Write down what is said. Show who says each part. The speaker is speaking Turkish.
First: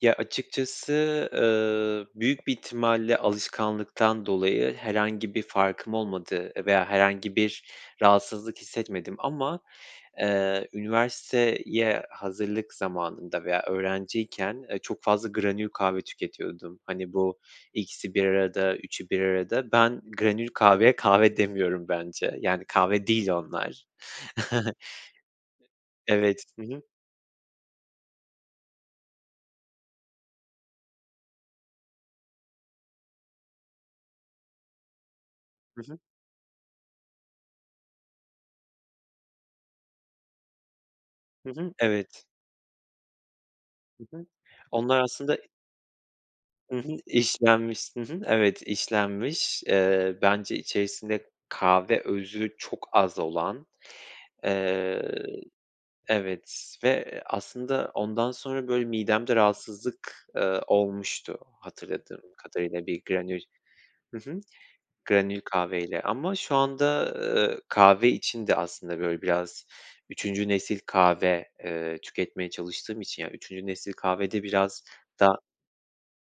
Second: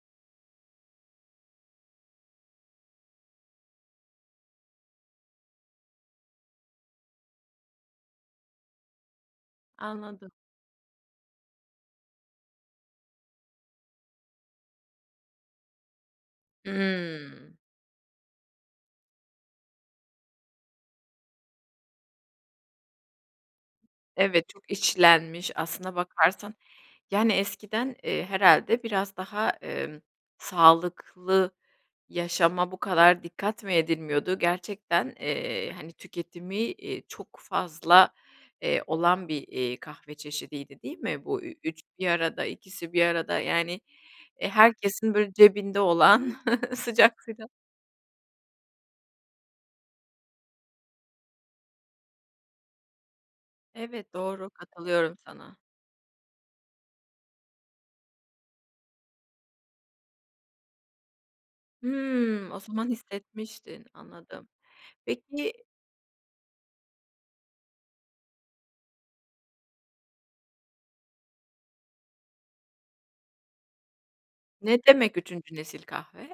Speaker 1: Ya, açıkçası, eee, büyük bir ihtimalle alışkanlıktan dolayı herhangi bir farkım olmadı veya herhangi bir rahatsızlık hissetmedim ama,
Speaker 2: Anladım.
Speaker 1: eee, üniversiteye hazırlık zamanında veya öğrenciyken, eee, çok fazla granül kahve tüketiyordum. Hani, bu
Speaker 2: Hımm.
Speaker 1: 2'si 1 arada, 3'ü 1 arada. Ben granül kahveye kahve demiyorum bence, yani, kahve değil onlar.
Speaker 2: Evet, çok içlenmiş aslına
Speaker 1: Evet.
Speaker 2: bakarsan,
Speaker 1: Hı hı.
Speaker 2: yani, eskiden, eee, herhâlde biraz daha, eee, sağlıklı yaşama bu kadar dikkat mi edilmiyordu gerçekten, eee,
Speaker 1: Hı
Speaker 2: hani,
Speaker 1: hı.
Speaker 2: tüketimi, eee, çok fazla, eee, olan bir, eee, kahve çeşidiydi değil mi? Bu
Speaker 1: Hı
Speaker 2: 3'ü 1
Speaker 1: hı,
Speaker 2: üçü bir
Speaker 1: evet.
Speaker 2: arada, 2'si 1 arada, yani,
Speaker 1: Hı hı.
Speaker 2: eee,
Speaker 1: Onlar
Speaker 2: herkesin, böyle,
Speaker 1: aslında.
Speaker 2: cebinde olan
Speaker 1: Hı hı.
Speaker 2: sıcak sıcak.
Speaker 1: İşlenmiş. Hı hı. Evet işlenmiş. Eee, bence içerisinde kahve özü çok az olan.
Speaker 2: Evet doğru,
Speaker 1: Eee,
Speaker 2: katılıyorum sana.
Speaker 1: evet ve aslında ondan sonra, böyle, midemde rahatsızlık, eee, olmuştu hatırladığım
Speaker 2: Hımm, o
Speaker 1: kadarıyla
Speaker 2: zaman
Speaker 1: bir granül,
Speaker 2: hissetmiştin,
Speaker 1: hı hı,
Speaker 2: anladım.
Speaker 1: granül
Speaker 2: Peki.
Speaker 1: kahveyle ama şu anda, eee, kahve için de aslında, böyle, biraz, 3'üncü nesil kahve, eee, tüketmeye çalıştığım için, yani, 3'üncü nesil kahvede biraz
Speaker 2: Ne demek
Speaker 1: da
Speaker 2: 3'üncü nesil kahve?